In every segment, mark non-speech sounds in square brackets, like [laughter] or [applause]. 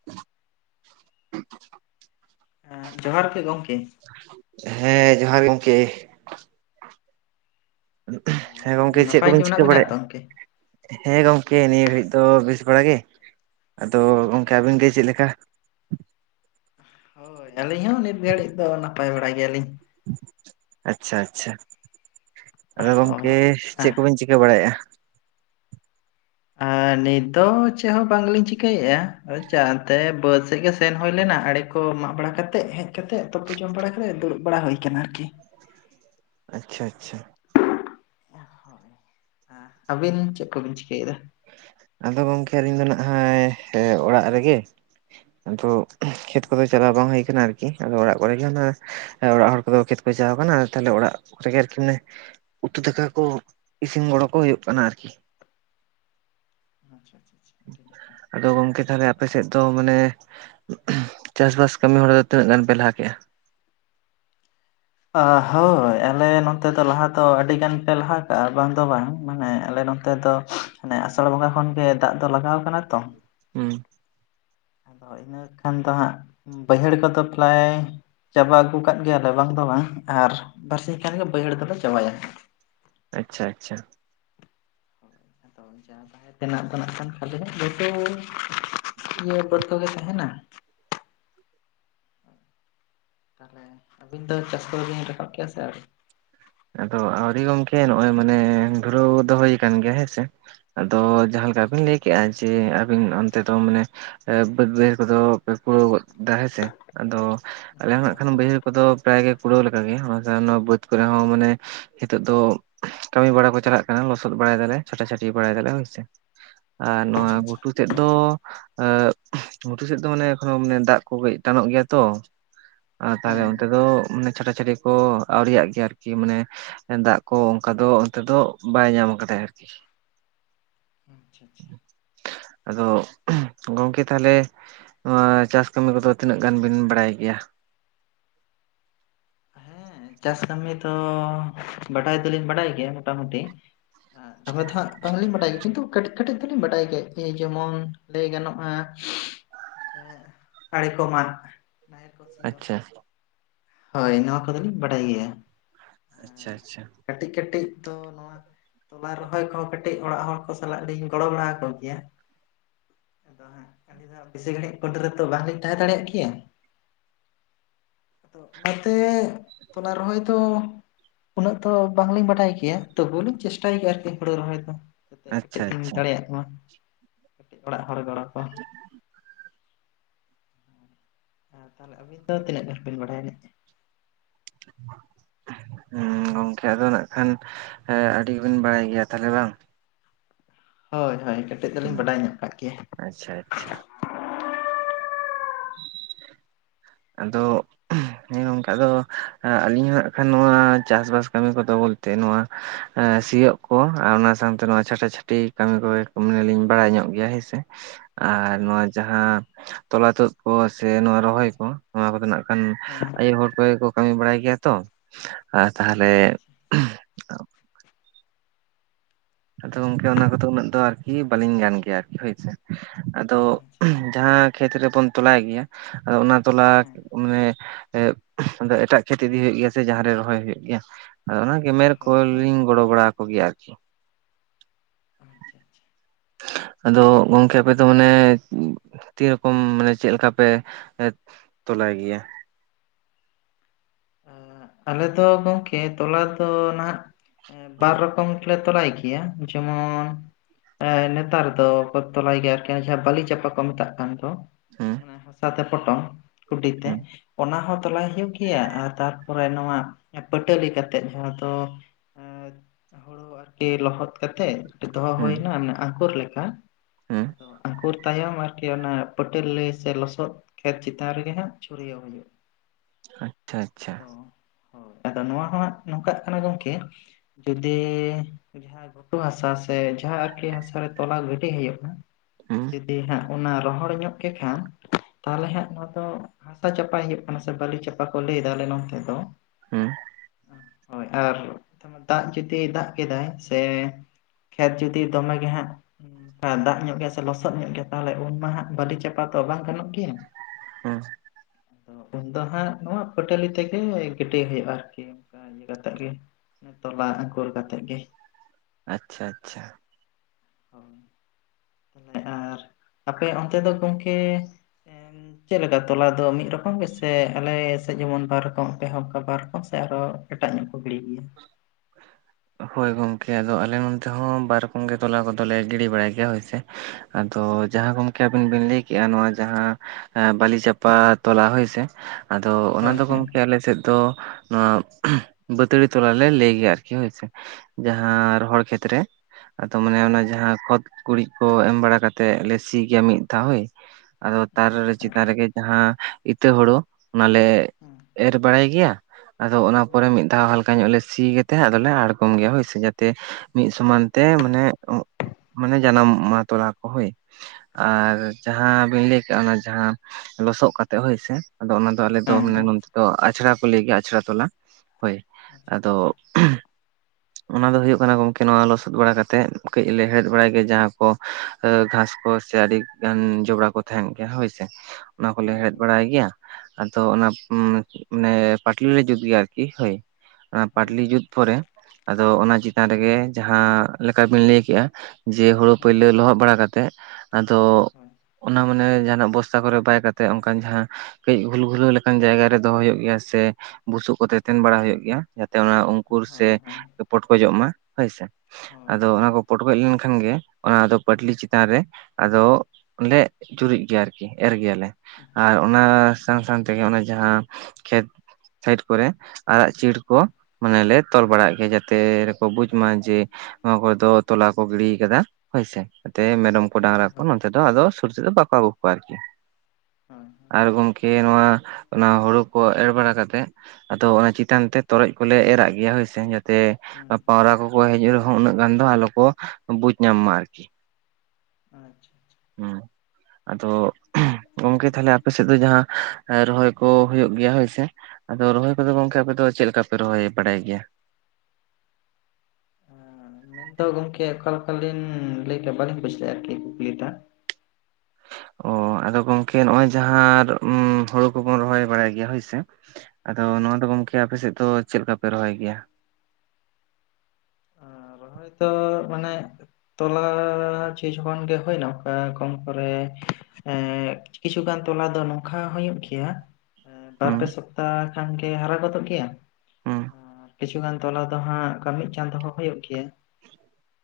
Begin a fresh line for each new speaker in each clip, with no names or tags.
[unintelligible]
ᱦᱮᱸ ᱡᱚᱦᱟᱨ ᱜᱮ ᱜᱚᱢᱠᱮ᱾
ᱦᱮᱸ ᱡᱚᱦᱟᱨ ᱜᱮ ᱜᱚᱢᱠᱮ᱾ ᱦᱮᱸ ᱜᱚᱢᱠᱮ ᱪᱮᱫ
ᱱᱟᱯᱟᱭ ᱜᱮ
ᱠᱚᱵᱤᱱ
ᱢᱮᱱᱟᱜ ᱵᱤᱱᱟ
ᱪᱤᱠᱟᱹᱵᱟᱲᱟᱭᱮᱫ?
ᱛᱚ ᱜᱚᱢᱠᱮ?
ᱦᱮᱸ ᱜᱚᱢᱠᱮ ᱱᱤᱭᱟᱹ ᱜᱷᱟᱹᱲᱤᱡ ᱫᱚ ᱵᱮᱥ ᱵᱟᱲᱟ ᱜᱮ, ᱟᱫᱚ ᱜᱚᱢᱠᱮ ᱟᱹᱵᱤᱱ ᱜᱮ ᱪᱮᱫ ᱞᱮᱠᱟ?
ᱦᱳᱭ ᱟᱹᱞᱤᱧ ᱦᱚᱸ ᱱᱤᱛ ᱜᱷᱟᱹᱲᱤᱡ ᱫᱚ ᱱᱟᱯᱟᱭ ᱵᱟᱲᱟ ᱜᱮᱭᱟᱞᱤᱧ᱾
ᱟᱪᱪᱷᱟ ᱟᱪᱪᱷᱟ᱾ ᱟᱫᱚ
ᱦᱳᱭ᱾
ᱜᱚᱢᱠᱮ ᱪᱮᱫ ᱠᱚᱵᱤᱱ ᱪᱤᱠᱟᱹ ᱵᱟᱲᱟᱭᱮᱜᱼᱟ?
ᱟᱨ ᱱᱤᱛ ᱫᱚ ᱪᱮᱫ ᱦᱚᱸ ᱵᱟᱝᱞᱤᱧ ᱪᱤᱠᱟᱹᱭᱮᱜᱼᱟ ᱟᱪᱪᱷᱟ ᱚᱱᱛᱮ ᱵᱟᱹᱫ ᱥᱮᱡ ᱜᱮ ᱥᱮᱱ ᱦᱩᱭ ᱞᱮᱱᱟ ᱟᱲᱮ ᱠᱚ ᱢᱟᱜ ᱵᱟᱲᱟ ᱠᱟᱛᱮᱫ ᱦᱮᱡ ᱠᱟᱛᱮ ᱛᱚᱯᱩ ᱡᱚᱢ ᱵᱟᱲᱟ ᱠᱟᱛᱮ ᱫᱩᱲᱩᱵ ᱵᱟᱲᱟ ᱦᱩᱭ ᱠᱟᱱᱟ ᱟᱨᱠᱤ᱾
ᱟᱪᱪᱷᱟ ᱟᱪᱪᱷᱟ᱾
ᱦᱳᱭ ᱟᱸ ᱟᱹᱵᱤᱱ ᱪᱮᱫ ᱠᱚᱵᱤᱱ ᱪᱤᱠᱟᱹᱭᱮᱫᱟ?
ᱟᱫᱚ ᱜᱚᱢᱠᱮ ᱟᱹᱞᱤᱧ ᱫᱚ ᱱᱟᱜᱦᱟᱭ ᱚᱲᱟᱜ ᱨᱮᱜᱮ ᱟᱫᱚ ᱠᱷᱮᱛ ᱠᱚᱫᱚ
ᱟᱪᱪᱷᱟ
ᱪᱟᱞᱟᱣ ᱵᱟᱝ ᱦᱩᱭ ᱠᱟᱱᱟ ᱟᱨ -ᱠᱤ ᱟᱫᱚ ᱚᱲᱟᱜ ᱠᱚᱨᱮ ᱜᱮ ᱚᱱᱟ ᱦᱮᱸ ᱚᱲᱟᱜ ᱦᱚᱲ ᱠᱚᱫᱚ ᱠᱷᱮᱛ ᱠᱚ ᱪᱟᱣ ᱠᱟᱱᱟ ᱛᱟᱦᱚᱞᱮ ᱚᱲᱟᱜ ᱠᱚᱨᱮᱜ ᱜᱮ ᱟᱨᱠᱤ ᱢᱟᱱᱮ ᱩᱛᱩ ᱫᱟᱠᱟ ᱠᱚ ᱤᱥᱤᱱ ᱜᱚᱲᱚ ᱠᱚ ᱦᱩᱭᱩᱜ ᱠᱟᱱᱟ ᱟᱨᱠᱤ᱾
[unintelligible]
ᱟᱫᱚ ᱜᱚᱢᱠᱮ ᱛᱟᱦᱚᱞᱮ ᱟᱯᱮᱥᱮᱫ ᱫᱚ ᱢᱟᱱᱮ ᱪᱟᱥ ᱵᱟᱥ ᱠᱟᱢᱤ ᱦᱚᱨᱟ ᱫᱚ ᱛᱤᱱᱟᱹᱜ ᱜᱟᱱ ᱯᱮ ᱞᱟᱦᱟ ᱠᱮᱜᱼᱟ?
ᱦᱳᱭ ᱟᱞᱮ ᱱᱚᱛᱮ ᱫᱚ ᱞᱟᱦᱟ ᱫᱚ ᱟᱹᱰᱤ ᱜᱟᱱ ᱯᱮ ᱞᱟᱦᱟ ᱠᱟᱜᱼᱟ ᱵᱟᱝ ᱫᱚ ᱵᱟᱝ ᱢᱟᱱᱮ ᱟᱞᱮ ᱱᱚᱛᱮ ᱫᱚ ᱦᱟᱱᱮ ᱟᱥᱟᱲ ᱵᱚᱸᱜᱟ ᱠᱷᱚᱱᱜᱮ ᱫᱟᱜ ᱫᱚ ᱞᱟᱜᱟᱣ ᱠᱟᱱᱟ ᱛᱚ᱾
ᱦᱩᱸ
ᱦᱚᱭ ᱤᱱᱟᱹ ᱠᱷᱟᱱ ᱫᱚ ᱦᱟᱸᱜ ᱵᱟᱹᱭᱦᱟᱹᱲ ᱠᱚᱫᱚ ᱛᱟᱦᱚᱞᱮ ᱪᱟᱵᱟ ᱟᱹᱜᱩ ᱠᱟᱫ ᱜᱮᱭᱟᱞᱮ ᱵᱟᱝ ᱟᱫᱚ ᱵᱟᱝ ᱟᱨ ᱵᱟᱨᱥᱤᱧ ᱠᱷᱟᱱᱜᱮ ᱵᱟᱹᱭᱦᱟᱹᱲ ᱫᱚᱞᱮ ᱪᱟᱵᱟᱭᱟ᱾
ᱟᱪᱪᱷᱟ ᱟᱪᱪᱷᱟ ᱾
ᱡᱟᱦᱟ ᱛᱟᱦᱮ ᱠᱟᱱᱟ ᱚᱱᱠᱟ ᱱᱟᱜ-ᱠᱷᱚᱱ ᱠᱷᱟᱹᱞᱤ ᱦᱟᱸᱜ [unintelligible] ᱜᱮ ᱛᱟᱦᱮᱱᱟ᱾ ᱛᱟᱦᱚᱞᱮ ᱟᱵᱤᱱ ᱫᱚ ᱪᱟᱥ ᱠᱚᱫᱚ ᱵᱤᱱ ᱨᱟᱠᱟᱵ ᱠᱮᱜ-ᱟ ᱥᱮ ᱟᱣᱨᱤ?
ᱟᱫᱚ ᱟᱣᱨᱤ ᱜᱚᱢᱠᱮ ᱱᱚᱜ-ᱚᱭ ᱢᱟᱱᱮ ᱫᱷᱩᱨᱟᱹᱣ ᱫᱚ ᱦᱩᱭᱠᱟᱱ ᱜᱮᱭᱟ ᱦᱮᱸᱥᱮ᱾ ᱟᱫᱚ ᱡᱟᱦᱟᱸᱞᱮᱠᱟ ᱵᱤᱱ ᱞᱟᱹᱭ ᱠᱮᱜᱼᱟ ᱡᱮ ᱟᱵᱤᱱ ᱚᱱᱛᱮ ᱫᱚ ᱢᱟᱱᱮ ᱮᱸ ᱵᱟᱹᱫ ᱵᱟᱹᱭᱦᱟᱹᱲ ᱠᱚᱫᱚ ᱯᱮ ᱠᱩᱬᱟᱹᱣ ᱜᱚᱫ ᱠᱮᱫᱟ ᱦᱮᱸ ᱛᱮ ᱟᱫᱚ ᱟᱞᱮ ᱦᱚᱸ
ᱦᱳᱭ
ᱱᱟᱜ-ᱠᱷᱟᱱ ᱵᱟᱹᱭᱦᱟᱹᱲ ᱠᱚᱫᱚ ᱯᱨᱟᱭ ᱜᱮ ᱠᱩᱲᱟᱹᱣ ᱞᱮᱠᱟ ᱜᱮ ᱱᱚᱭᱟ ᱡᱟᱦᱟᱸ ᱱᱚᱣᱟ ᱵᱟᱹᱫᱽ ᱠᱚᱨᱮ ᱦᱟᱸᱜ ᱚᱸ ᱢᱟᱱᱮ ᱱᱤᱛᱚᱜ ᱫᱚ ᱠᱟᱹᱢᱤ ᱵᱟᱲᱟ ᱠᱚ ᱪᱟᱞᱟᱜ ᱠᱟᱱᱟ ᱞᱚᱥᱚᱫ ᱵᱟᱲᱟᱭ ᱫᱟᱞᱮ ᱪᱷᱟᱴᱟ ᱪᱷᱟᱹᱴᱤ ᱵᱟᱲᱟᱭ ᱫᱟᱞᱮ ᱦᱳᱭ ᱥᱮ ᱟᱨ ᱱᱚᱣᱟ
ᱟᱪᱪᱷᱟ ᱟᱪᱪᱷᱟ
ᱜᱷᱩᱴᱩ ᱛᱮᱜ ᱫᱚ ᱮᱸᱜ ᱜᱷᱩᱴᱩ ᱥᱮᱫ ᱫᱚ ᱢᱟᱱᱮ ᱮᱠᱷᱚᱱᱳ ᱢᱟᱱᱮ ᱫᱟᱜ ᱠᱚ ᱠᱟᱹᱡ ᱴᱟᱱᱚᱜ ᱜᱮᱭᱟ ᱛᱚ᱾ ᱟᱨ
ᱦᱩᱸ
ᱛᱟᱦᱚᱞᱮ ᱚᱱᱛᱮ ᱫᱚ ᱢᱟᱱᱮ ᱪᱷᱟᱴᱟ ᱪᱷᱟᱹᱴᱤ ᱠᱚ ᱟᱣᱨᱤᱭᱟᱜ ᱜᱮᱭᱟ ᱟᱨ -ᱠᱤ ᱢᱟᱱᱮ ᱫᱟᱜ ᱠᱚ ᱚᱱᱠᱟ ᱫᱚ ᱚᱱᱛᱮ ᱫᱚ ᱵᱟᱭ ᱧᱟᱢ ᱠᱟᱫᱟᱭ ᱟᱨᱠᱤ᱾ [inaudible]
[unintelligible]
ᱟᱫᱚ ᱜᱚᱢᱠᱮ ᱛᱟᱦᱚᱞᱮ ᱱᱚᱣᱟ ᱪᱟᱥ ᱠᱟᱢᱤ ᱠᱚᱫᱚ ᱛᱤᱱᱟᱹᱜ ᱜᱟᱱ ᱵᱤᱱ ᱵᱟᱲᱟᱭ ᱜᱮᱭᱟ?
ᱦᱮᱸ, ᱪᱟᱥ ᱠᱟᱹᱢᱤ ᱫᱚ ᱵᱟᱰᱟᱭ ᱫᱚᱞᱤᱧ ᱵᱟᱰᱟᱭ ᱜᱮᱭᱟ ᱢᱚᱴᱟᱢᱩᱴᱤ᱾ ᱫᱚᱢᱮ ᱫᱚᱦᱟᱸᱜ ᱵᱟᱝᱞᱤᱧ ᱵᱟᱰᱟᱭ ᱜᱮ ᱠᱤᱱᱛᱩ ᱠᱟᱹᱴᱤᱡ ᱠᱟᱹᱴᱤᱡ ᱫᱚᱞᱤᱧ ᱵᱟᱰᱟᱭ ᱜᱮᱭᱟ ᱡᱮᱢᱚᱱ ᱞᱟᱹᱭ ᱜᱟᱱᱚᱜᱼᱟ᱾
[inaudible]
ᱮ ᱟᱲᱮ ᱠᱚ ᱢᱟᱜ ᱱᱟᱦᱮᱞ ᱠᱚ ᱥᱤᱭᱚᱜ
ᱟᱪᱪᱷᱟ
ᱦᱳᱭ, ᱱᱚᱣᱟ ᱠᱚᱫᱚᱞᱤᱧ ᱵᱟᱰᱟᱭ ᱜᱮᱭᱟ᱾
ᱟᱪᱪᱷᱟ
ᱟᱨ
ᱟᱪᱪᱷᱟ᱾
ᱠᱟᱹᱴᱤᱡ ᱠᱟᱹᱴᱤᱡ ᱫᱚ ᱱᱚᱣᱟ ᱛᱚᱞᱟ ᱨᱚᱦᱚᱭ ᱠᱚᱦᱚᱸ ᱠᱟᱴ ᱴᱤᱡ ᱚᱲᱟᱜ ᱦᱚᱲ ᱠᱚ ᱥᱟᱞᱟᱜ ᱞᱤᱧ ᱜᱚᱲᱚ ᱵᱟᱲᱟᱣᱟ ᱠᱚ ᱜᱮᱭᱟ᱾ ᱟᱫᱚ ᱦᱟᱸᱜ ᱟᱹᱞᱤᱧ ᱫᱚ ᱵᱮᱥᱤ ᱜᱷᱟᱹᱲᱤᱡ ᱯᱟᱹᱰ ᱨᱮᱛᱚ ᱵᱟᱝᱞᱤᱧ ᱛᱟᱦᱮᱸ ᱫᱟᱲᱮᱭᱟᱜ ᱠᱮᱭᱟ᱾ ᱚᱱᱟᱛᱮ ᱛᱚᱞᱟ ᱨᱚᱦᱚᱭ ᱫᱚ᱾ ᱩᱱᱟᱹᱜ ᱫᱚ ᱵᱟᱝᱞᱤᱧ ᱵᱟᱰᱟᱭ ᱜᱮᱭᱟ ᱛᱚᱵᱩ ᱞᱤᱧ ᱪᱮᱥᱴᱟᱭ ᱜᱮᱭᱟ ᱟᱨᱠᱤ ᱦᱩᱲᱩ ᱨᱚᱦᱚᱭ ᱫᱚ ᱡᱟᱛᱮ ᱠᱟᱹᱴᱤᱡ
ᱟᱪᱪᱷᱟ
ᱞᱤᱧ
ᱟᱪᱪᱷᱟ
ᱫᱟᱲᱮᱭᱟᱜ᱾ [unintelligible] ᱠᱟᱹᱴᱤᱡ ᱚᱲᱟᱜ ᱦᱚᱲᱮ ᱜᱚᱲᱚ ᱠᱚᱣᱟ᱾ ᱟᱨ ᱛᱟᱦᱚᱞᱮ ᱟᱵᱤᱱ ᱫᱚ ᱛᱤᱱᱟᱹᱜ ᱜᱟᱱ ᱵᱤᱱ ᱵᱟᱰᱟᱭᱟ ᱟᱱᱤᱡ?
[inaudible] ᱦᱮᱸ, ᱜᱚᱝᱠᱮ ᱟᱫᱚ ᱱᱟᱜᱠᱷᱟᱱ ᱟᱰᱤᱵᱤᱱ ᱵᱟᱲᱟᱭ ᱜᱮᱭᱟ ᱛᱟᱦᱞᱮ ᱵᱟᱝ?
ᱦᱳᱭ ᱦᱳᱭ, ᱠᱟᱹᱴᱤᱡ ᱫᱚᱞᱤᱧ ᱵᱟᱰᱟᱭ ᱧᱚᱜ ᱠᱟᱜ ᱜᱮᱭᱟ᱾
ᱟᱪᱪᱷᱟ ᱟᱪᱪᱷᱟ᱾ ᱟᱫᱚ ᱦᱮᱸ ᱜᱚᱝᱠᱮ ᱟᱫᱚ ᱟᱹᱞᱤᱧ ᱦᱚᱸ ᱦᱟᱸᱜ ᱠᱷᱟᱱ ᱱᱚᱣᱟ ᱪᱟᱥᱵᱟᱥ ᱠᱟᱢᱤ ᱠᱚᱫᱚ ᱵᱚᱞ ᱛᱮ ᱱᱚᱣᱟ ᱥᱤᱭᱳᱜ ᱠᱚ ᱟᱨ ᱚᱱᱟ ᱥᱟᱶᱛᱮ ᱱᱚᱣᱟ ᱪᱷᱟᱴᱟ ᱪᱷᱟᱴᱤ ᱠᱟᱢᱤ ᱠᱚᱜᱮ᱾ ᱠᱚ ᱢᱟᱱᱮ ᱞᱤᱧ ᱵᱟᱲᱟᱭ ᱧᱚᱜ ᱜᱮᱭᱟ ᱦᱮᱸᱥᱮ᱾ ᱟᱨ ᱱᱚᱣᱟ
ᱟᱪᱪᱷᱟ ᱟᱪᱪᱷᱟ
ᱡᱟᱦᱟᱸ ᱛᱚᱞᱟ ᱛᱳᱫ ᱠᱚ ᱥᱮ ᱱᱚᱣᱟ ᱨᱚᱦᱚᱭ ᱠᱚ ᱱᱚᱣᱟ ᱠᱚᱫᱚ ᱱᱟᱜ ᱠᱷᱟᱱ
ᱦᱩᱸ᱾
ᱟᱭᱳ ᱦᱚᱲ ᱠᱚᱜᱮ ᱠᱚ ᱠᱟᱹᱢᱤ ᱵᱟᱲᱟᱭ ᱜᱮᱭᱟ ᱛᱚ, ᱟ ᱛᱟᱦᱚᱞᱮ
ᱟᱪᱪᱷᱟ ᱟᱪᱪᱷᱟ
ᱟᱫᱚ ᱜᱚᱝᱠᱮ ᱚᱱᱟ ᱠᱚᱫᱚ ᱩᱱᱟᱹᱜ ᱫᱚ ᱟᱨᱠᱤ ᱵᱟᱹᱞᱤᱧ ᱜᱟᱱ ᱜᱮᱭᱟ ᱟᱨᱠᱤ ᱦᱳᱭᱥᱮ᱾ ᱟᱫᱚ
ᱟᱪᱪᱷᱟ ᱟᱪᱪᱷᱟ
ᱡᱟᱦᱟᱸ ᱠᱷᱮᱛ ᱨᱮᱵᱚᱱ ᱛᱚᱞᱟᱭ ᱜᱮᱭᱟ, ᱟᱫᱚ ᱚᱱᱟ ᱛᱚᱞᱟ
ᱦᱮᱸ
ᱢᱟᱱᱮ ᱮ ᱟᱫᱚ ᱮᱴᱟᱜ ᱠᱷᱮᱛ ᱤᱫᱤ ᱦᱩᱭᱩᱜ ᱜᱮᱭᱟ ᱥᱮ ᱡᱟᱦᱟᱸᱨᱮ ᱨᱚᱦᱚᱭ ᱦᱩᱭᱩᱜ ᱜᱮᱭᱟ᱾ ᱟᱨ ᱚᱱᱟ ᱜᱮᱢᱮᱨ
ᱦᱳᱭ ᱦᱳᱭ
ᱠᱚᱞᱤᱧ ᱜᱚᱲᱚ ᱵᱟᱲᱟ ᱟᱠᱚ ᱜᱮᱭᱟ ᱟᱨᱠᱤ᱾
ᱟᱪᱪᱷᱟ ᱟᱪᱪᱷᱟ᱾
ᱟᱫᱚ ᱜᱚᱝᱠᱮ ᱟᱯᱮ ᱫᱚ ᱢᱟᱱᱮ ᱛᱤ ᱨᱚᱠᱚᱢ ᱢᱟᱱᱮ ᱪᱮᱱ ᱞᱮᱠᱟ ᱯᱮ ᱛᱚᱞᱟᱭ ᱜᱮᱭᱟ᱾
ᱟᱞᱮ ᱫᱚ ᱜᱚᱝᱠᱮ ᱛᱚᱞᱟ ᱫᱚ ᱱᱟᱦᱟᱜ ᱵᱟᱨ ᱨᱚᱠᱚᱢ ᱞᱮ ᱛᱚᱞᱟᱭ ᱜᱮᱭᱟ, ᱡᱮᱢᱚᱱ ᱮ ᱱᱮᱛᱟᱨ ᱫᱚ ᱵᱟᱹ ᱛᱚᱞᱟᱭ ᱜᱮᱭᱟ ᱟᱨᱠᱤ ᱡᱟᱦᱟᱸ ᱵᱟᱹᱞᱤ ᱪᱟᱯᱟ ᱠᱚ ᱢᱮᱛᱟᱜ ᱠᱟᱱ ᱫᱚ᱾
ᱦᱩᱸ
ᱢᱟᱱᱮ ᱦᱟᱥᱟᱛᱮ ᱯᱚᱴᱚᱢ ᱠᱩᱰᱤᱛᱮ
ᱦᱩᱸ
ᱚᱱᱟ ᱦᱚᱸ ᱛᱚᱞᱟᱭ ᱦᱩᱭᱩᱜ ᱜᱮᱭᱟ ᱟᱨ ᱛᱟᱨᱯᱚᱨᱮ ᱱᱚᱣᱟ ᱯᱟᱹᱴᱟᱹᱞᱤ ᱠᱟᱛᱮᱜ ᱡᱟᱦᱟᱸ ᱫᱚ ᱦᱳᱲᱳ ᱟᱨᱠᱤ ᱞᱚᱦᱚᱫ ᱠᱟᱛᱮᱜ᱾ ᱫᱚᱦᱚ
ᱦᱩᱸ
ᱦᱩᱭᱱᱟ ᱢᱟᱱᱮ ᱟᱝᱠᱩᱨ ᱞᱮᱠᱟ
ᱦᱩᱸ
ᱟᱫᱚ ᱟᱝᱠᱩᱨ ᱛᱟᱭᱚᱢ ᱟᱨᱠᱤ ᱚᱱᱟ ᱯᱟᱹᱴᱟᱹᱞᱤ ᱥᱮ ᱥᱮ ᱞᱚᱥᱚᱫ ᱠᱷᱮᱛ ᱪᱮᱛᱟᱱ ᱨᱮᱜᱮ ᱦᱟᱸᱜ ᱪᱷᱩᱲᱭᱟᱹᱣ ᱦᱩᱭᱩᱜ-ᱟ᱾
[unintelligible]
ᱟᱫᱚ ᱦᱳᱭ ᱟᱫᱚ ᱱᱚᱣᱟ ᱦᱚᱸ ᱦᱟᱸᱜ ᱱᱚᱝᱠᱟᱜ ᱠᱟᱱᱟ ᱜᱚᱝᱠᱮ ᱡᱩᱫᱤ ᱡᱟᱦᱟᱸ ᱜᱷᱩᱴᱩ ᱦᱟᱥᱟ ᱥᱮ ᱡᱟᱦᱟᱸ ᱟᱨᱠᱤ ᱦᱟᱥᱟᱨᱮ ᱛᱚᱞᱟ ᱜᱤᱰᱤ ᱦᱩᱭᱩᱜᱼᱟ,
ᱦᱩᱸ
ᱡᱩᱫᱤ ᱦᱟᱸᱜ ᱚᱱᱟ ᱨᱚᱦᱚᱲ ᱧᱚᱜ ᱠᱮᱜ ᱠᱷᱟᱱ ᱛᱟᱦᱚᱞᱮ ᱦᱟᱸᱜ ᱱᱚᱣᱟ ᱫᱚ ᱦᱟᱥᱟ ᱪᱟᱯᱟᱭ ᱦᱩᱭᱩᱜ ᱠᱟᱱᱟ ᱥᱮ ᱵᱟᱹᱞᱤ ᱪᱟᱯᱟ ᱠᱚ ᱞᱟᱹᱭ ᱮᱫᱟ ᱟᱞᱮ ᱱᱚᱱᱛᱮ ᱫᱚ᱾
ᱦᱩᱸ᱾
ᱦᱳᱭ ᱟᱨ [unintelligible] ᱫᱟᱜ ᱡᱩᱫᱤ ᱫᱟᱜ ᱠᱮᱫᱟᱭ ᱥᱮ ᱠᱷᱮᱛ ᱡᱩᱫᱤ ᱫᱚᱢᱮ ᱜᱮ ᱦᱟᱜᱸ ᱦᱩᱸ ᱫᱟᱜ ᱧᱚᱜ ᱜᱮᱭᱟ ᱥᱮ ᱞᱚᱥᱚᱫ ᱧᱚᱜ ᱜᱮᱭᱟ ᱛᱟᱦᱚᱞᱮ ᱩᱱᱢᱟ ᱦᱟᱸᱜ ᱵᱟᱹᱞᱤ ᱪᱟᱯᱟ ᱫᱚ ᱵᱟᱝ ᱜᱟᱱᱚᱜ ᱜᱮᱭᱟ,
ᱦᱩᱸ᱾
ᱩᱱ ᱫᱚ ᱦᱟᱸᱜ ᱱᱚᱣᱟ ᱠᱷᱟᱹᱴᱟᱹᱞᱤ ᱛᱮᱜᱮ ᱜᱤᱴᱟᱹᱭ ᱦᱩᱭᱩᱜᱼᱟ, ᱟᱨᱠᱤ ᱚᱱᱠᱟ ᱤᱭᱟᱹ ᱠᱟᱛᱮᱜ ᱜᱮ᱾ ᱚᱱᱮ ᱛᱚᱞᱟ ᱟᱝᱠᱩᱨ ᱠᱟᱛᱮᱜ ᱜᱮ᱾
ᱟᱪᱪᱷᱟ ᱟᱪᱪᱷᱟ᱾
ᱦᱳᱭ᱾ ᱛᱟᱞᱦᱮ ᱟᱨ ᱟᱯᱮ ᱚᱱᱛᱮ ᱫᱚ ᱜᱚᱝᱠᱮ ᱮᱢ ᱪᱮᱫ ᱞᱮᱠᱟ ᱛᱚᱞᱟ ᱫᱚ ᱢᱤᱫ ᱨᱚᱠᱚᱢ ᱜᱮᱥᱮ ᱟᱞᱮ ᱮᱫ ᱡᱮᱢᱚᱱ ᱵᱟᱨ ᱨᱚᱠᱚᱢ ᱟᱯᱮ ᱦᱚᱸ ᱚᱱᱠᱟ ᱵᱟᱨ ᱨᱚᱠᱚᱢ ᱥᱮ ᱟᱨ ᱦᱚᱸ ᱮᱴᱟᱜ ᱧᱚᱜ ᱵᱷᱤᱲᱤ ᱜᱮᱭᱟ᱾
[unintelligible] ᱦᱳᱭ ᱜᱚᱝᱠᱮ ᱟᱫᱚ ᱟᱞᱮ ᱱᱚᱱᱛᱮ ᱦᱚᱸ ᱵᱟᱨ ᱨᱚᱠᱚᱢ ᱜᱮ ᱛᱚᱞᱟ ᱠᱚᱫᱚᱞᱮ ᱜᱤᱰᱤ ᱵᱟᱲᱟᱭ ᱜᱮᱭᱟ ᱦᱳᱭᱥᱮ ᱾ ᱟᱫᱚ ᱡᱟᱦᱟᱸ ᱜᱚᱢᱠᱮ ᱟᱵᱤᱱ ᱵᱤᱱ ᱞᱟᱹᱭ ᱠᱮᱜᱼᱟ ᱱᱚᱣᱟ ᱡᱟᱦᱟᱸ ᱮᱸ ᱵᱟᱞᱤ ᱪᱟᱯᱟ ᱛᱚᱞᱟᱥ ᱦᱳᱭᱥᱮ, ᱟᱫᱚ ᱚᱱᱟ
ᱟᱪᱪᱷᱟ ᱟᱪᱪᱷᱟ ᱦᱳᱭ
ᱫᱚ
ᱦᱳᱭ ᱟᱪᱪᱷᱟ ᱟᱪᱪᱷᱟ
ᱜᱚᱢᱠᱮ ᱟᱞᱮᱥᱮᱫ ᱫᱚ ᱱᱚᱣᱟ ᱵᱟᱹᱛᱟᱹᱲᱤ ᱛᱚᱞᱟ ᱞᱮ ᱞᱟᱹᱭ ᱜᱮᱭᱟ ᱟᱨᱠᱤ ᱦᱳᱭᱥᱮ ᱡᱟᱦᱟᱸ ᱨᱚᱦᱚᱲ ᱠᱷᱮᱛᱨᱮ ᱟᱫᱚ ᱢᱟᱱᱮ ᱚᱱᱟ ᱡᱟᱦᱟᱸ ᱠᱷᱚᱛ ᱠᱩᱲᱤᱡ ᱠᱚ ᱮᱢ ᱵᱟᱲᱟ ᱠᱟᱛᱮᱫ ᱞᱮ ᱥᱤ ᱜᱮᱭᱟ ᱢᱤᱫ ᱫᱷᱟᱣ ᱦᱳᱭ ᱟᱫᱚ ᱛᱟᱨ ᱪᱮᱛᱟᱱ
ᱦᱳᱭ
ᱨᱮᱜᱮ ᱦᱟᱸ ᱤᱛᱟᱹ ᱦᱩᱲᱩ ᱚᱱᱟ ᱞᱮ
ᱦᱮᱸ᱾
ᱮᱨ ᱵᱟᱲᱟᱭ ᱜᱮᱭᱟ ᱟᱫᱚ ᱚᱱᱟ ᱯᱚᱨᱮ ᱢᱤᱫ ᱫᱷᱟᱣ ᱦᱟᱞᱠᱟ ᱧᱚᱜ ᱞᱮ ᱥᱤ ᱛᱮ ᱦᱟᱸᱜ ᱟᱫᱚᱞᱮ ᱟᱲᱜᱚᱢ ᱜᱮᱭᱟ ᱦᱳᱭᱥ ᱡᱟᱛᱮ ᱢᱤᱫ ᱥᱚᱢᱟᱱᱛᱮ ᱢᱟᱱᱮ ᱢᱟᱱᱮ ᱡᱟᱱᱟᱢ ᱢᱚᱜ ᱢᱟ ᱛᱚᱞᱟ ᱠᱚ ᱦᱳᱭ᱾ ᱟᱨ ᱡᱟᱦᱟᱸ ᱵᱤᱱ ᱞᱟᱹᱭ ᱠᱟᱜᱼᱟ ᱚᱱᱟ ᱡᱟᱦᱟᱸ ᱞᱚᱥᱚᱫ ᱠᱟᱛᱮᱜ ᱦᱳᱭᱥᱮ, ᱟᱫᱚ ᱚᱱᱟ ᱫᱚ ᱟᱞᱮ ᱫᱚ ᱢᱟᱱᱮ ᱱᱚᱱᱛᱮ ᱫᱚ ᱟᱪᱪᱷᱲᱟ ᱠᱚ ᱞᱟᱹᱭ ᱜᱮᱭᱟ ᱟᱪᱪᱷᱲᱟ ᱛᱚᱞᱟ ᱦᱳᱭ ᱟᱫᱚ ᱚᱱᱟ ᱫᱚ ᱦᱩᱭᱩᱜ ᱠᱟᱱᱟ ᱜᱚᱝᱠᱮ ᱱᱚᱣᱟ ᱞᱚᱥᱚᱫ ᱵᱟᱲᱟ ᱠᱟᱛᱮᱫ ᱠᱟᱹᱡ ᱞᱮ ᱦᱮᱲᱦᱮᱫ ᱵᱟᱲᱟᱭ ᱜᱮ ᱡᱟᱦᱟᱸ ᱠᱚ ᱟᱹ ᱜᱷᱟᱥ ᱠᱚ ᱥᱮ ᱟᱹᱰᱤ ᱜᱟᱱ ᱡᱚᱵᱽᱲᱟ ᱠᱚ ᱛᱟᱦᱮᱸᱱ ᱜᱮᱭᱟ ᱦᱳᱭᱥᱮ, ᱚᱱᱟ ᱠᱚᱞᱮ ᱦᱮᱲᱦᱮᱫ
ᱦᱮᱸ
ᱵᱟᱲᱟᱭ ᱜᱮᱭᱟ ᱟᱫᱚ ᱚᱱᱟ ᱢᱟ ᱢᱟᱱᱮ ᱯᱟᱴᱞᱤ ᱞᱮ ᱡᱩᱛ ᱜᱮᱭᱟ ᱟᱨᱠᱤ ᱦᱳᱭ᱾
ᱟᱪᱪᱷᱟ ᱟᱪᱪᱷᱟ ᱦᱮᱸ ᱦᱮᱸ ᱟᱪᱪᱷᱟ ᱟᱪᱪᱷᱟ ᱦᱮᱸ ᱦᱮᱸ ᱦᱳᱭ ᱦᱳᱭ ᱦᱮᱸ ᱦᱮᱸ ᱦᱳᱭ ᱦᱳᱭ ᱦᱳᱭ ᱦᱳᱭ ᱦᱳᱭ ᱦᱳᱭ ᱦᱳᱭ ᱦᱳᱭ
ᱯᱟᱹᱴᱞᱤ ᱡᱩᱛ ᱯᱚᱨᱮ ᱟᱫᱚ ᱚᱱᱟ ᱪᱮᱛᱟᱱ ᱨᱮᱜᱮ ᱡᱟᱦᱟᱸ ᱞᱮᱠᱟ ᱵᱤᱱ ᱞᱟᱹᱭ ᱠᱮᱜ-ᱟ, ᱡᱮ ᱦᱩᱲᱳ ᱯᱟᱭᱞᱟᱹ ᱞᱚᱦᱚᱫ ᱵᱟᱲᱟ ᱠᱟᱛᱮᱜ ᱟᱫᱚ
ᱦᱳᱭ᱾
ᱚᱱᱟ ᱢᱟᱱᱮ ᱡᱟᱦᱟᱸᱱᱟᱜ ᱵᱚᱥᱛᱟ ᱠᱚᱨᱮ ᱵᱟᱭ ᱠᱟᱛᱮᱜ ᱚᱱᱠᱟᱱ ᱡᱟᱦᱟᱸ ᱠᱟᱹᱡ ᱜᱷᱩᱞ ᱜᱷᱩᱞᱟᱹᱣ ᱞᱮᱠᱟᱱ ᱡᱟᱭᱜᱟ ᱨᱮ ᱫᱚᱦᱚ ᱦᱩᱭᱩᱜ ᱜᱮᱭᱟ ᱥᱮ ᱵᱩᱥᱩᱵ ᱠᱚᱛᱮ ᱛᱮᱱ ᱵᱟᱲᱟ ᱦᱩᱭᱩᱜ ᱜᱮᱭᱟ, ᱡᱟᱛᱮ ᱚᱱᱟ ᱚᱝᱠᱩᱨ ᱥᱮ ᱯᱚᱴᱠᱚᱡᱚᱜ ᱢᱟ ᱦᱳᱭᱥᱮ ᱟᱫᱚ ᱚᱱᱟ ᱠᱚ ᱯᱚᱴᱠᱚᱡ ᱞᱮᱱᱠᱷᱟᱱ ᱜᱮ ᱚᱱᱟᱫᱚ ᱯᱟᱴᱞᱤ ᱪᱮᱛᱟᱱ ᱨᱮ ᱟᱫᱚ ᱚᱸᱰᱮᱞᱮᱜ ᱪᱩᱨᱩᱡ ᱜᱮᱭᱟ ᱟᱨᱠᱤ ᱮᱨ ᱜᱮᱭᱟᱞᱮ ᱟᱨ ᱚᱱᱟ ᱥᱟᱝ-ᱥᱟᱝ ᱛᱮᱦᱮᱧ ᱚᱱᱟ ᱡᱟᱦᱟᱸ ᱠᱷᱮᱛ ᱥᱟᱭᱤᱰ ᱠᱚᱨᱮ ᱟᱨᱟᱜ ᱪᱤᱲ ᱠᱚ ᱢᱟᱱᱮ ᱞᱮ ᱛᱚᱞ ᱵᱟᱲᱟᱜ ᱜᱮᱭᱟ ᱡᱟᱛᱮ ᱠᱚ ᱵᱩᱡ ᱢᱟ ᱡᱮ ᱱᱚᱣᱟ ᱠᱚᱫᱚ ᱛᱚᱞᱟ ᱠᱚ ᱜᱤᱲᱤᱭ ᱠᱟᱫᱟ ᱦᱳᱭᱥᱮ ᱛᱮ ᱢᱮ ᱨᱚᱢ ᱠᱚ
ᱦᱳᱭ
ᱰᱟᱝᱨᱟ ᱠᱚ
ᱦᱳᱭ
ᱱᱚᱱᱛᱮ ᱫᱚ ᱟᱫᱚ ᱥᱩᱨ ᱥᱮᱫᱚ ᱵᱟᱠᱚ ᱟᱹᱜᱩ ᱠᱚᱣᱟ ᱟᱨᱠᱤ
ᱦᱳᱭ ᱦᱟᱸᱜ᱾
ᱟᱨ ᱜᱚᱝᱠᱮ ᱱᱚᱣᱟ ᱚᱱᱟ ᱦᱳᱲᱳ ᱠᱚ ᱮᱨ ᱵᱟᱲᱟ ᱠᱟᱛᱮᱫ ᱟᱫᱚ ᱚᱱᱟ ᱪᱮᱛᱟᱱ ᱛᱮᱫ ᱛᱚᱨᱚᱡ ᱠᱚᱞᱮ ᱮᱨᱟᱜ ᱜᱮᱭᱟ ᱦᱳᱭᱥᱮ ᱡᱟᱛᱮ
ᱦᱩᱸ ᱦᱩᱸ
ᱯᱟᱶᱨᱟ ᱠᱚᱠᱚ ᱦᱮᱡᱩᱜ ᱨᱮᱦᱚᱸ ᱩᱱᱟᱹᱜ ᱜᱟᱱ ᱫᱚ ᱟᱞᱚ ᱠᱚ ᱵᱩᱡᱽ ᱧᱟᱢ ᱢᱟ ᱟᱨᱠᱤ ᱾
ᱟᱪᱷᱟ᱾
ᱦᱮᱸ᱾ ᱟᱫᱚ ᱜᱚᱝᱠᱮ ᱛᱟᱦᱚᱞᱮ ᱟᱯᱮ ᱥᱮᱫ ᱫᱚ ᱡᱟᱦᱟᱸ ᱮᱸ ᱨᱚᱦᱚᱭ ᱠᱚ ᱦᱚᱭᱩᱜ ᱜᱮᱭᱟ ᱦᱳᱭᱥᱮ? ᱟᱫᱚ ᱨᱚᱦᱚᱭ ᱠᱚᱫᱚ
ᱦᱳᱭ
ᱜᱚᱝᱠᱮ ᱟᱯᱮ ᱫᱚ ᱪᱮᱜ ᱞᱮᱠᱟᱯᱮ ᱨᱚᱦᱚᱭ ᱵᱟᱲᱟᱭ ᱜᱮᱭᱟ?
ᱢᱮᱱᱫᱚ ᱜᱚᱝᱠᱮ ᱚᱠᱟᱞᱮᱠᱟ ᱞᱤᱧ ᱞᱟᱹᱭ ᱠᱮᱜᱼ ᱵᱟᱹᱞᱤᱧ ᱵᱩᱡᱽ ᱞᱮᱜ-ᱟ ᱟᱨᱠᱤ ᱠᱩᱠᱞᱤ ᱴᱟᱜ᱾
ᱚ ᱟᱫᱚ ᱜᱚᱝᱠᱮ ᱱᱚᱜ-ᱚᱭ ᱡᱟᱦᱟᱸ ᱩ ᱦᱩᱲᱩ ᱠᱚᱵᱚᱱ ᱨᱚᱦᱚᱭ ᱵᱟᱲᱟᱭ ᱜᱮᱭᱟ ᱦᱳᱭᱥᱮ᱾ ᱟᱫᱚ
ᱦᱩᱸ
ᱱᱚᱣᱟ ᱫᱚ ᱜᱚᱝᱠᱮ ᱟᱯᱮᱥᱮᱜ ᱫᱚ ᱪᱮᱜ ᱞᱮᱠᱟᱯᱮ ᱨᱚᱦᱚᱭ ᱜᱮᱭᱟ?
ᱚ ᱨᱚᱦᱚᱭᱛᱚ ᱢᱟᱱᱮ ᱛᱚᱞᱟ ᱡᱮ ᱡᱚᱠᱷᱚᱱ ᱜᱮ ᱦᱩᱭᱱᱟ ᱚᱝᱠᱟ ᱠᱚᱢ ᱠᱚᱨᱮ, ᱮᱸ ᱠᱤᱪᱷᱩᱜᱟᱱ ᱛᱚᱞᱟ ᱫᱚ ᱱᱚᱝᱠᱟ ᱦᱩᱭᱩᱜ ᱜᱮᱭᱟ ᱮᱸ ᱵᱟᱨ ᱯᱮ
ᱦᱩᱸ
ᱥᱚᱯᱛᱟ ᱠᱷᱟᱱ ᱜᱮ ᱦᱟᱨᱟ ᱜᱚᱫᱚᱜ ᱜᱮᱭᱟ
ᱦᱩᱸ
ᱟᱨ ᱠᱤᱪᱷᱩᱜᱟᱱ ᱛᱚᱞᱟ ᱫᱚ ᱦᱟᱸᱜ ᱠᱟᱹᱢᱤ ᱪᱟᱸᱫᱚ ᱦᱚᱸ ᱦᱩᱭᱩᱜ ᱜᱮᱭᱟ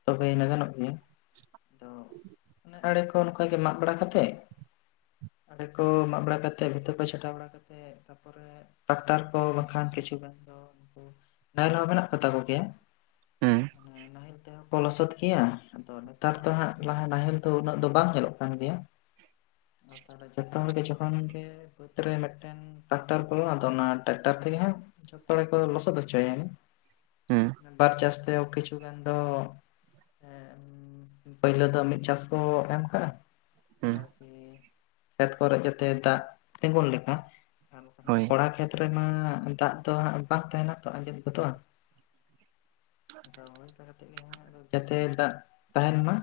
ᱛᱚᱵᱮᱱᱮᱜ ᱜᱟᱱᱚᱜ ᱜᱮᱭᱟ᱾ᱟᱫᱚ ᱚᱱᱮ ᱟᱲᱮ ᱠᱚ ᱱᱚᱝᱠᱟ ᱜᱮ ᱢᱟᱜᱽ ᱵᱟᱲᱟ ᱠᱟᱛᱮᱜ ᱟᱲᱮ ᱠᱚ ᱢᱟᱜᱽ ᱵᱟᱲᱟ ᱠᱟᱛᱮᱜ ᱵᱷᱤᱛᱟᱹ ᱠᱚ ᱪᱷᱟᱴᱟᱣ ᱵᱟᱲᱟ ᱠᱟᱛᱮᱜ ᱛᱟᱯᱚᱨᱮ ᱴᱟᱠᱴᱟᱨ ᱠᱚ ᱵᱟᱠᱷᱟᱱ ᱠᱤᱪᱷᱩ ᱜᱟᱱ ᱫᱚ ᱩᱱᱠᱩ ᱱᱟᱦᱮᱞ ᱦᱚᱸ ᱢᱮᱱᱟᱜ ᱠᱚᱛᱟ ᱠᱚ ᱜᱮᱭᱟ᱾
ᱦᱩᱸ
ᱦᱮᱸ ᱱᱟᱦᱮᱞ ᱛᱮᱦᱚᱸ ᱠᱚ ᱞᱚᱥᱚᱫ ᱜᱮᱭᱟ ᱟᱫᱚ ᱱᱮᱛᱟᱨ ᱫᱚ ᱦᱟᱸᱜ ᱞᱟᱦᱟ ᱱᱟᱦᱮᱞ ᱛᱚ ᱩᱱᱟᱹᱜ ᱫᱚ ᱵᱟᱝ ᱧᱮᱞᱚᱜ ᱠᱟᱱ ᱜᱮᱭᱟ ᱾ ᱟᱨ ᱛᱟᱦᱚᱞᱮ ᱡᱚᱛᱚ ᱦᱚᱲ ᱜᱮ ᱡᱚᱠᱷᱚᱱ ᱜᱮ ᱵᱟᱹᱫᱽ ᱨᱮ ᱢᱮᱜᱴᱮᱱ ᱴᱟᱠᱴᱟᱨ ᱠᱚ ᱟᱫᱚ ᱚᱱᱟ ᱴᱟᱠᱴᱟᱨ ᱛᱮᱜᱮ ᱦᱟᱸᱜ ᱡᱚᱛᱚ ᱦᱚᱲ ᱜᱮᱠᱚ ᱞᱚᱥᱚᱫ ᱦᱚᱪᱚᱭᱟ᱾
ᱦᱩᱸ
ᱵᱟᱨ ᱪᱟᱥᱛᱮ ᱠᱤᱪᱷᱩ ᱜᱟᱱ ᱫᱚ ᱦᱮᱸ ᱩᱸ ᱯᱟᱹᱭᱞᱟᱹ ᱫᱚ ᱢᱤᱫ ᱪᱟᱥ ᱠᱚ ᱮᱢ ᱠᱟᱜ-ᱟ᱾
ᱦᱩᱸ,
ᱮ ᱠᱷᱮᱛ ᱠᱚᱨᱮ ᱡᱟᱛᱮ ᱫᱟᱜᱽ ᱛᱤᱸᱜᱩᱱ ᱞᱮᱠᱟ ᱟᱵᱚ
ᱦᱳᱭ᱾
ᱚᱲᱟᱜ ᱠᱷᱮᱛ ᱨᱮᱢᱟ ᱫᱟᱜᱽ ᱛᱚ ᱦᱟᱸᱜ ᱵᱟᱝ ᱛᱟᱦᱮᱸᱱᱟ ᱛᱚ ᱟᱸᱡᱮᱫ ᱜᱚᱫᱚᱜ-ᱟ᱾ ᱨᱚᱦᱚᱭ ᱚᱝᱠᱟ ᱠᱟᱛᱮᱜ ᱜᱮ ᱦᱟᱸᱜ ᱟᱫᱚ ᱡᱟᱛᱮ ᱫᱟᱜᱽ ᱛᱟᱦᱮᱸᱱ ᱢᱟ᱾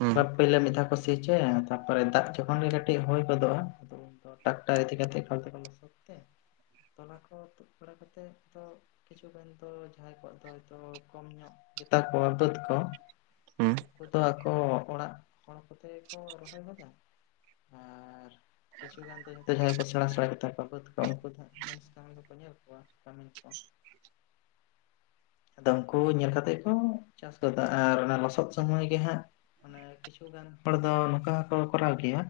ᱦᱩᱸ
ᱵᱟᱨ ᱯᱟᱹᱭᱞᱟᱹ ᱢᱤᱫ ᱫᱷᱟᱣ ᱠᱚ ᱥᱤ ᱪᱚᱭᱟ ᱛᱟᱯᱚᱨᱮ ᱫᱟᱜᱽ ᱡᱚᱠᱷᱚᱱ ᱜᱮ ᱠᱟᱹᱴᱤᱜ ᱦᱳᱭ ᱜᱚᱫᱚᱜ-ᱟ ᱟᱫᱚ ᱟᱫᱚ ᱴᱟᱠᱴᱟᱨ ᱤᱫᱤᱠᱟᱛᱮ ᱮᱠᱟᱞ ᱛᱮᱠᱚ ᱞᱚᱥᱚᱫ ᱛᱮ ᱛᱚᱞᱟ ᱠᱚ ᱛᱩᱫ ᱵᱟᱲᱟ ᱠᱟᱛᱮᱜ ᱫᱚ ᱠᱤᱪᱷᱩ ᱜᱟᱱ ᱫᱚ ᱡᱟᱦᱟᱸᱭ ᱠᱚᱣᱟᱜ ᱟᱫᱚ ᱦᱚᱭᱛᱚ ᱠᱚᱢ ᱧᱚᱜ ᱜᱮᱛᱟ ᱠᱚᱣᱟ ᱵᱟᱹᱫᱽ ᱠᱚ᱾
ᱦᱩᱸ,
ᱩᱱᱠᱩ ᱫᱚ ᱟᱠᱚ ᱚᱲᱟᱜ ᱦᱚᱲ ᱠᱚᱛᱮ ᱜᱮ ᱠᱚ ᱨᱚᱦᱚᱭ ᱜᱚᱫᱟ ᱟᱨ ᱟᱨ ᱠᱤᱪᱷᱩ ᱜᱟᱱ ᱫᱚ ᱡᱚᱛᱚ ᱡᱟᱦᱟᱸᱭ ᱠᱚ ᱥᱮᱬᱟ ᱥᱮᱬᱟ ᱜᱮᱛᱟ ᱠᱚ ᱩᱱᱠᱩ ᱫᱚᱠᱚ ᱩᱱᱠᱩ ᱫᱚ ᱦᱟᱸᱜ ᱢᱩᱱᱤᱥ ᱠᱟᱹᱢᱤᱱ ᱠᱚ ᱧᱮᱞ ᱠᱚᱣᱟ ᱠᱟᱹᱢᱤᱱ ᱠᱚ᱾ ᱟᱫᱚ ᱩᱱᱠᱩ ᱧᱮᱞ ᱠᱟᱛᱮᱜ ᱠᱚ ᱪᱟᱥ ᱜᱚᱫᱟ ᱟᱨ ᱚᱱᱟ ᱞᱚᱥᱚᱫ ᱥᱚᱢᱚᱭ ᱜᱮ ᱦᱟᱸᱜ ᱢᱟᱱᱮ ᱠᱤᱪᱷᱩ ᱜᱟᱱ ᱦᱚᱲ ᱫᱚ ᱱᱚᱝᱠᱟ ᱦᱚᱸᱠᱚ ᱠᱚᱨᱟᱣ ᱜᱮᱭᱟ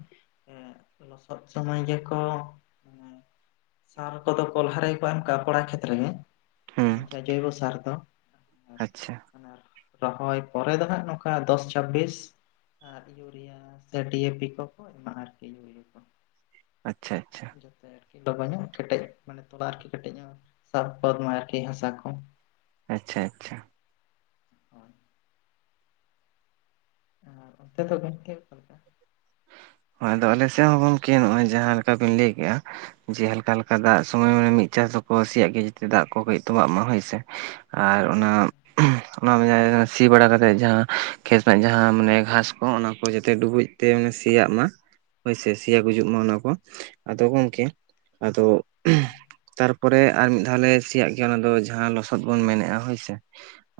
ᱮᱸ ᱞᱚᱥᱚᱫ ᱥᱚᱢᱚᱭ ᱜᱮᱠᱚ ᱮᱸ ᱥᱟᱨ ᱠᱚᱫᱚ ᱠᱚ ᱞᱟᱦᱟ ᱨᱮ ᱜᱮᱠᱚ ᱮᱢ ᱠᱟᱜ-ᱟ ᱯᱚᱲᱟ ᱠᱷᱮᱛᱨᱮ ᱜᱮ
ᱦᱩᱸ
ᱚᱱᱟ ᱡᱟᱦᱟᱸ ᱡᱳᱭᱵᱚ ᱥᱟᱨ ᱫᱚ᱾
ᱟᱪᱪᱷᱟ᱾
ᱢᱟᱱᱮ ᱟᱨ ᱨᱚᱦᱚᱭ ᱯᱚᱨᱮ ᱫᱚ ᱦᱟᱸᱜ ᱱᱚᱝᱠᱟ ᱫᱚᱥ ᱪᱷᱟᱵᱵᱤᱥ ᱟᱨ ᱤᱭᱩᱨᱤᱭᱟ ᱥᱮ ᱰᱤ ᱭᱮ ᱯᱤ ᱠᱚᱠᱚ ᱮᱢᱟᱜ ᱟᱨᱠᱤ ᱤᱭᱩᱨᱤᱭᱟᱹ ᱠᱚ᱾
ᱟᱪᱪᱷᱟ ᱟᱪᱪᱷᱟ᱾
ᱡᱟᱛᱮ ᱟᱨᱠᱤ ᱞᱚᱜᱚ ᱧᱚᱜ ᱠᱮᱴᱮᱜ ᱢᱟᱱᱮ ᱛᱚᱞᱟ ᱟᱨᱠᱤ ᱠᱮᱴᱮᱜ ᱧᱚᱜ ᱥᱟᱵ ᱜᱚᱫ ᱢᱟᱭ ᱟᱨᱠᱤ ᱦᱟᱥᱟ ᱠᱚ᱾
ᱟᱪᱪᱷᱟ ᱟᱪᱪᱷᱟ᱾
ᱦᱳᱭ᱾ ᱟᱨ ᱚᱱᱛᱮ ᱜᱚᱝᱠᱮ ᱚᱠᱟᱞᱮᱠᱟ?
ᱦᱳᱭ ᱟᱫᱚ ᱟᱞᱮ ᱥᱮᱫ ᱦᱚᱸ ᱜᱚᱢᱠᱮ ᱱᱚᱜᱼᱚᱭ ᱡᱟᱦᱟᱸ ᱞᱮᱠᱟ ᱵᱤᱱ ᱞᱟᱹᱭ ᱠᱮᱜᱼᱟ᱾ ᱡᱮ ᱦᱟᱞᱠᱟ ᱦᱟᱞᱠᱟ ᱫᱟᱜ ᱥᱚᱢᱚᱭ ᱢᱟᱱᱮ ᱢᱤᱫ ᱪᱟᱥ ᱫᱚᱠᱚ ᱥᱤᱭᱟᱜ ᱜᱮᱭᱟ ᱡᱟᱛᱮ ᱫᱟᱜ ᱠᱚ ᱠᱟᱹᱡ ᱛᱚᱸᱵᱟᱜ ᱢᱟ ᱦᱳᱭᱥᱮ᱾ ᱟᱨ ᱚᱱᱟ
ᱦᱳᱭ
[unintelligible] ᱚᱱᱟ ᱡᱟᱭᱜᱟ ᱨᱮ ᱥᱤ ᱵᱟᱲᱟ ᱠᱟᱛᱮ ᱡᱟᱦᱟᱸ ᱠᱷᱮᱛ ᱨᱮᱱᱟᱜ ᱡᱟᱦᱟᱸ ᱢᱟᱱᱮ ᱜᱷᱟᱸᱥ ᱠᱚ ᱚᱱᱟ ᱠᱚ ᱡᱟᱛᱮ ᱰᱩᱵᱩᱡ ᱛᱮ ᱥᱤᱼᱼ ᱥᱮᱭᱟᱜ ᱢᱟ ᱦᱳᱭᱥᱮ
ᱦᱩᱸ
ᱥᱮᱭᱟ ᱜᱩᱡᱩᱜ ᱢᱟ ᱚᱱᱟ ᱠᱚ ᱟᱫᱚ ᱜᱚᱢᱠᱮ ᱟᱫᱚᱼᱼ
ᱦᱩᱸ
ᱛᱟᱨᱯᱚᱨᱮ ᱟᱨ ᱢᱤᱫ ᱫᱷᱟᱣ ᱞᱮ ᱥᱤᱭᱟᱜ ᱜᱮᱭᱟ ᱚᱱᱟ ᱫᱚ ᱡᱟᱦᱟᱸ ᱞᱚᱥᱚᱫ ᱵᱚᱱ ᱢᱮᱱᱮᱜᱼᱟ ᱦᱳᱭᱥᱮ᱾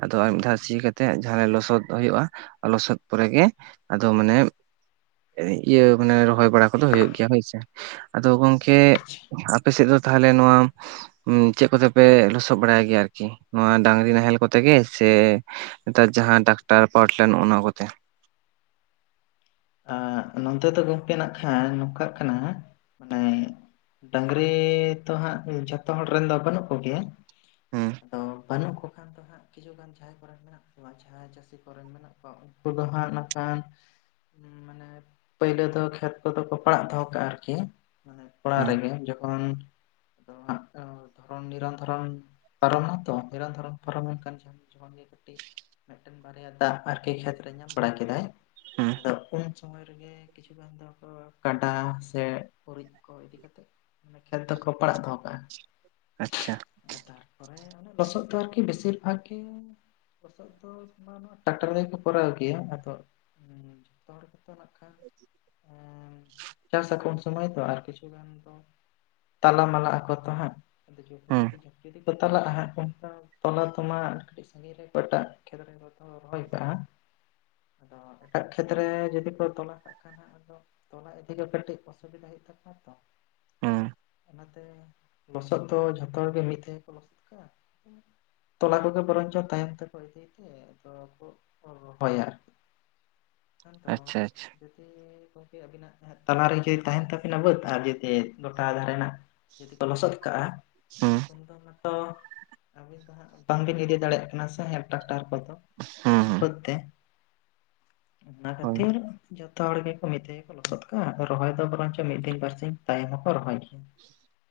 ᱟᱫᱚ ᱟᱨ
ᱦᱩᱸ
ᱢᱤᱫ ᱫᱷᱟᱣ
ᱦᱩᱸ
ᱥᱤ ᱠᱟᱛᱮᱜ ᱡᱟᱦᱟᱸ ᱞᱚᱥᱚᱫ ᱦᱩᱭᱩᱜᱼᱟ ᱞᱚᱥᱚᱫ ᱯᱚᱨᱮᱜᱮ ᱟᱫᱚ ᱢᱟᱱᱮ᱾ ᱤᱭᱟᱹ ᱢᱟᱱᱮ ᱨᱚᱦᱚᱭ ᱵᱟᱲᱟ ᱠᱚᱫᱚ ᱦᱩᱭᱩᱜ ᱜᱮᱭᱟ ᱦᱳᱭᱥᱮ ᱟᱫᱚ ᱜᱚᱝᱠᱮ
ᱟᱪᱪᱷᱟ ᱟᱪᱪᱷᱟ
ᱟᱯᱮ ᱥᱮᱫ ᱫᱚᱼᱼ ᱛᱟᱦᱚᱞᱮ ᱱᱚᱣᱟᱼᱼ ᱩᱸ ᱪᱮᱫ ᱠᱚᱛᱮ ᱯᱮ ᱞᱚᱥᱚᱫ ᱵᱟᱲᱟᱭ ᱜᱮᱭᱟ ᱟᱨᱠᱤ ᱱᱚᱶᱟ ᱰᱟᱝᱨᱤ ᱱᱟᱦᱮᱞ ᱠᱚᱛᱮ ᱜᱮ ᱥᱮᱼᱼ ᱱᱮᱛᱟᱨ ᱡᱟᱦᱟᱸ ᱴᱟᱠᱴᱟᱨ ᱯᱟᱣᱴᱤᱞᱟᱨ ᱱᱚᱜ-ᱚ ᱱᱚᱣᱟ ᱠᱚᱛᱮ᱾
ᱟᱸᱜ ᱱᱚᱛᱮ ᱫᱚ ᱜᱚᱢᱠᱮ ᱱᱟᱜ ᱠᱷᱟᱱ ᱱᱚᱝᱠᱟᱜ ᱠᱟᱱᱟ ᱢᱟᱱᱮᱼᱼ ᱰᱟᱝᱨᱤ ᱛᱚ ᱦᱟᱸᱜ ᱡᱚᱛᱚ ᱦᱚᱲ ᱨᱮᱱ ᱫᱚ ᱵᱟᱹᱱᱩᱜ ᱠᱚᱜᱮᱭᱟ
ᱦᱩᱸ
ᱟᱫᱚᱼᱼ ᱵᱟᱹᱱᱩᱜ ᱠᱚ ᱠᱷᱟᱱ ᱫᱚ ᱦᱟᱸᱜ ᱠᱤᱪᱷ ᱜᱟᱱ ᱡᱟᱦᱟᱸᱭ ᱠᱚᱨᱮᱱ ᱢᱮᱱᱟᱜ ᱠᱚᱣᱟ᱾ ᱡᱟᱦᱟᱸᱭ ᱪᱟᱹᱥᱤ ᱠᱚᱨᱮᱱ ᱢᱮᱱᱟᱜ ᱠᱚᱣᱟ ᱩᱱᱠᱩ ᱫᱚ ᱦᱟᱸᱜ ᱱᱟᱜᱠᱷᱟᱱᱼᱼ ᱯᱳᱭᱞᱳ ᱫᱚ ᱠᱷᱮᱛ ᱠᱚᱫᱚ ᱠᱚ ᱯᱟᱲᱟᱜ ᱫᱚᱦᱚ ᱠᱟᱜᱼᱟ ᱟᱨᱠᱤ ᱠᱚᱲᱟ
ᱦᱩᱸ
ᱨᱮᱜᱮ ᱡᱚᱠᱷᱚᱱᱼᱼ [unintelligible] ᱟᱨ ᱱᱤᱨᱚᱱ ᱫᱷᱚᱨᱚᱱ ᱯᱟᱨᱚᱢ ᱱᱟᱛᱚ, ᱱᱤᱨᱚᱱ ᱫᱷᱚᱨᱚᱱ ᱯᱟᱨᱚᱢ ᱞᱮᱱ ᱠᱷᱟᱱ ᱡᱚᱢ ᱡᱠᱷᱚᱱ ᱜᱮ ᱠᱟᱹᱴᱤᱡᱼᱼ ᱢᱤᱫ ᱴᱮᱱ ᱵᱟᱨᱭᱟ ᱫᱟᱜ ᱟᱨᱠᱤ ᱠᱷᱮᱛ ᱨᱮ ᱧᱟᱢ ᱵᱟᱲᱟ ᱠᱮᱫᱟᱭ᱾
ᱦᱩᱸ
ᱟᱫᱚ ᱩᱱ ᱥᱚᱢᱚᱭ ᱨᱮᱜᱮ ᱠᱤᱪᱷᱩ ᱜᱟᱱ ᱫᱚᱠᱚ ᱠᱟᱰᱟ ᱥᱮᱼᱼ ᱜᱩᱨᱤᱡ ᱠᱚ ᱤᱫᱤ ᱠᱟᱛᱮᱫ ᱢᱟᱱᱮ ᱠᱷᱮᱛ ᱫᱚᱠᱚ ᱯᱟᱲᱟᱜ ᱫᱚᱦᱚ ᱠᱟᱜᱼᱟ᱾
ᱟᱪᱪᱷᱟ᱾
ᱛᱟᱨᱯᱚᱨᱮ ᱞᱚᱥᱚᱫ ᱫᱚ ᱟᱨᱠᱤ ᱵᱮᱥᱤᱨ ᱵᱷᱟᱜ ᱜᱮ ᱞᱚᱥᱚᱫᱼᱼ ᱟᱫᱚ ᱴᱟᱠᱴᱟᱨ ᱨᱮ ᱠᱚ ᱯᱩᱨᱟᱹᱣ ᱠᱮᱭᱟ ᱟᱫᱚᱼᱼ ᱡᱚᱛᱚ ᱦᱚᱲ ᱜᱮᱛᱚ ᱱᱟᱜ ᱠᱷᱟᱱ ᱮᱸ ᱪᱟᱥ ᱟᱠᱚ᱾ ᱥᱚᱢᱚᱭ ᱫᱚ ᱟᱨ ᱠᱤᱪᱷᱩ ᱜᱟᱱ ᱫᱚ ᱛᱟᱞᱟ ᱢᱟᱞᱟ ᱟᱠᱚ ᱛᱚ ᱦᱟᱸᱜ᱾ ᱟᱫᱚ ᱡᱩᱫᱤ
ᱦᱩᱸ
ᱡᱩᱫᱤ ᱡᱩᱫ ᱠᱚ ᱪᱟᱞᱟᱜᱼᱟ ᱦᱟᱸ ᱚᱱᱠᱟᱼᱼ ᱚᱱᱟ ᱛᱚᱢᱟ ᱠᱟᱹᱴᱤᱡ ᱥᱟᱹᱜᱤᱧ ᱨᱮ ᱮᱴᱟᱜ ᱠᱷᱮᱛ ᱨᱮ ᱨᱚᱦᱚᱭ ᱠᱟᱜᱼᱟ᱾ ᱟᱫᱚ ᱮᱴᱟᱜᱼᱼ ᱠᱷᱮᱛᱨᱮ ᱡᱩᱫᱤ ᱠᱚ ᱛᱚᱞᱟ ᱠᱟᱜ ᱠᱷᱟᱱ ᱡᱟᱸᱜᱟ ᱟᱫᱚ ᱛᱚᱞᱟ ᱤᱫᱤ ᱠᱚ ᱠᱟᱹᱴᱤᱡ ᱚᱥᱩᱵᱤᱫᱦᱟ ᱦᱩᱭᱩᱜ ᱛᱟᱠᱚᱣᱟ ᱛᱚ᱾
ᱦᱩᱸ
ᱚᱱᱟᱛᱮ ᱞᱚᱥᱚᱫ ᱫᱚ ᱡᱷᱚᱛᱚ ᱦᱚᱲ ᱜᱮ ᱢᱤᱫ ᱛᱮᱜᱮ ᱠᱚ ᱞᱚᱥᱚᱫ ᱠᱟᱜᱼᱟ᱾ ᱛᱚᱞᱟ ᱠᱚᱫᱚ ᱵᱚᱨᱚᱱᱪᱚ ᱛᱟᱦᱮᱱ ᱛᱟᱠᱚ ᱤᱫᱤ ᱛᱮ ᱟᱫᱚ ᱠᱚ ᱨᱚᱦᱚᱭᱟ ᱟᱨᱠᱤ᱾ ᱟᱫᱚ
ᱟᱪᱪᱷᱟ ᱟᱪᱪᱷᱟ
ᱡᱚᱫᱤ ᱜᱚᱢᱠᱮᱼᱼ ᱟᱹᱵᱤ ᱱᱟᱜ ᱛᱟᱞᱟᱨ ᱨᱤᱪᱟᱪ ᱛᱟᱦᱮᱱ ᱛᱟᱵᱤᱱᱟ ᱵᱟᱹᱫᱽ ᱟᱨ ᱡᱩᱫᱤ ᱜᱚᱴᱟ ᱫᱷᱟᱨᱮ ᱱᱟᱜᱼᱼ ᱡᱩᱫᱤ ᱠᱚ ᱞᱚᱥᱚᱫ ᱠᱟᱜᱼᱟ᱾
ᱦᱩᱸ
ᱤᱱ ᱫᱚ ᱱᱤᱛᱚᱜ ᱟᱹᱵᱤᱱ ᱫᱚ ᱦᱟᱸᱜ ᱵᱟᱝᱵᱤᱱ ᱤᱫᱤ ᱫᱟᱲᱮᱭᱟᱜ ᱠᱟᱱᱟ ᱥᱮ ᱦᱮᱸ᱾ ᱰᱟᱠᱴᱟᱨ ᱠᱚᱫᱚ
ᱦᱩᱸ ᱦᱩᱸ
ᱵᱟᱹᱫᱽ ᱛᱮ᱾ ᱚᱱᱟ
ᱦᱳᱭ
ᱠᱷᱟᱹᱛᱤᱨᱼᱼ ᱡᱚᱛᱚ ᱦᱚᱲ ᱜᱮᱠᱚ ᱢᱤᱫ ᱫᱷᱟᱣ ᱜᱮ ᱠᱚ ᱞᱚᱥᱚᱫ ᱠᱟᱜᱼᱟ᱾ ᱟᱫᱚ ᱨᱚᱦᱚᱭ ᱫᱚ ᱵᱚᱨᱚᱱ ᱪᱚ ᱢᱤᱫ ᱫᱤᱱ ᱵᱟᱨ ᱥᱤᱧ ᱛᱟᱭᱚᱢ ᱦᱚᱸᱠᱚ ᱨᱚᱦᱚᱭ ᱜᱮᱭᱟ᱾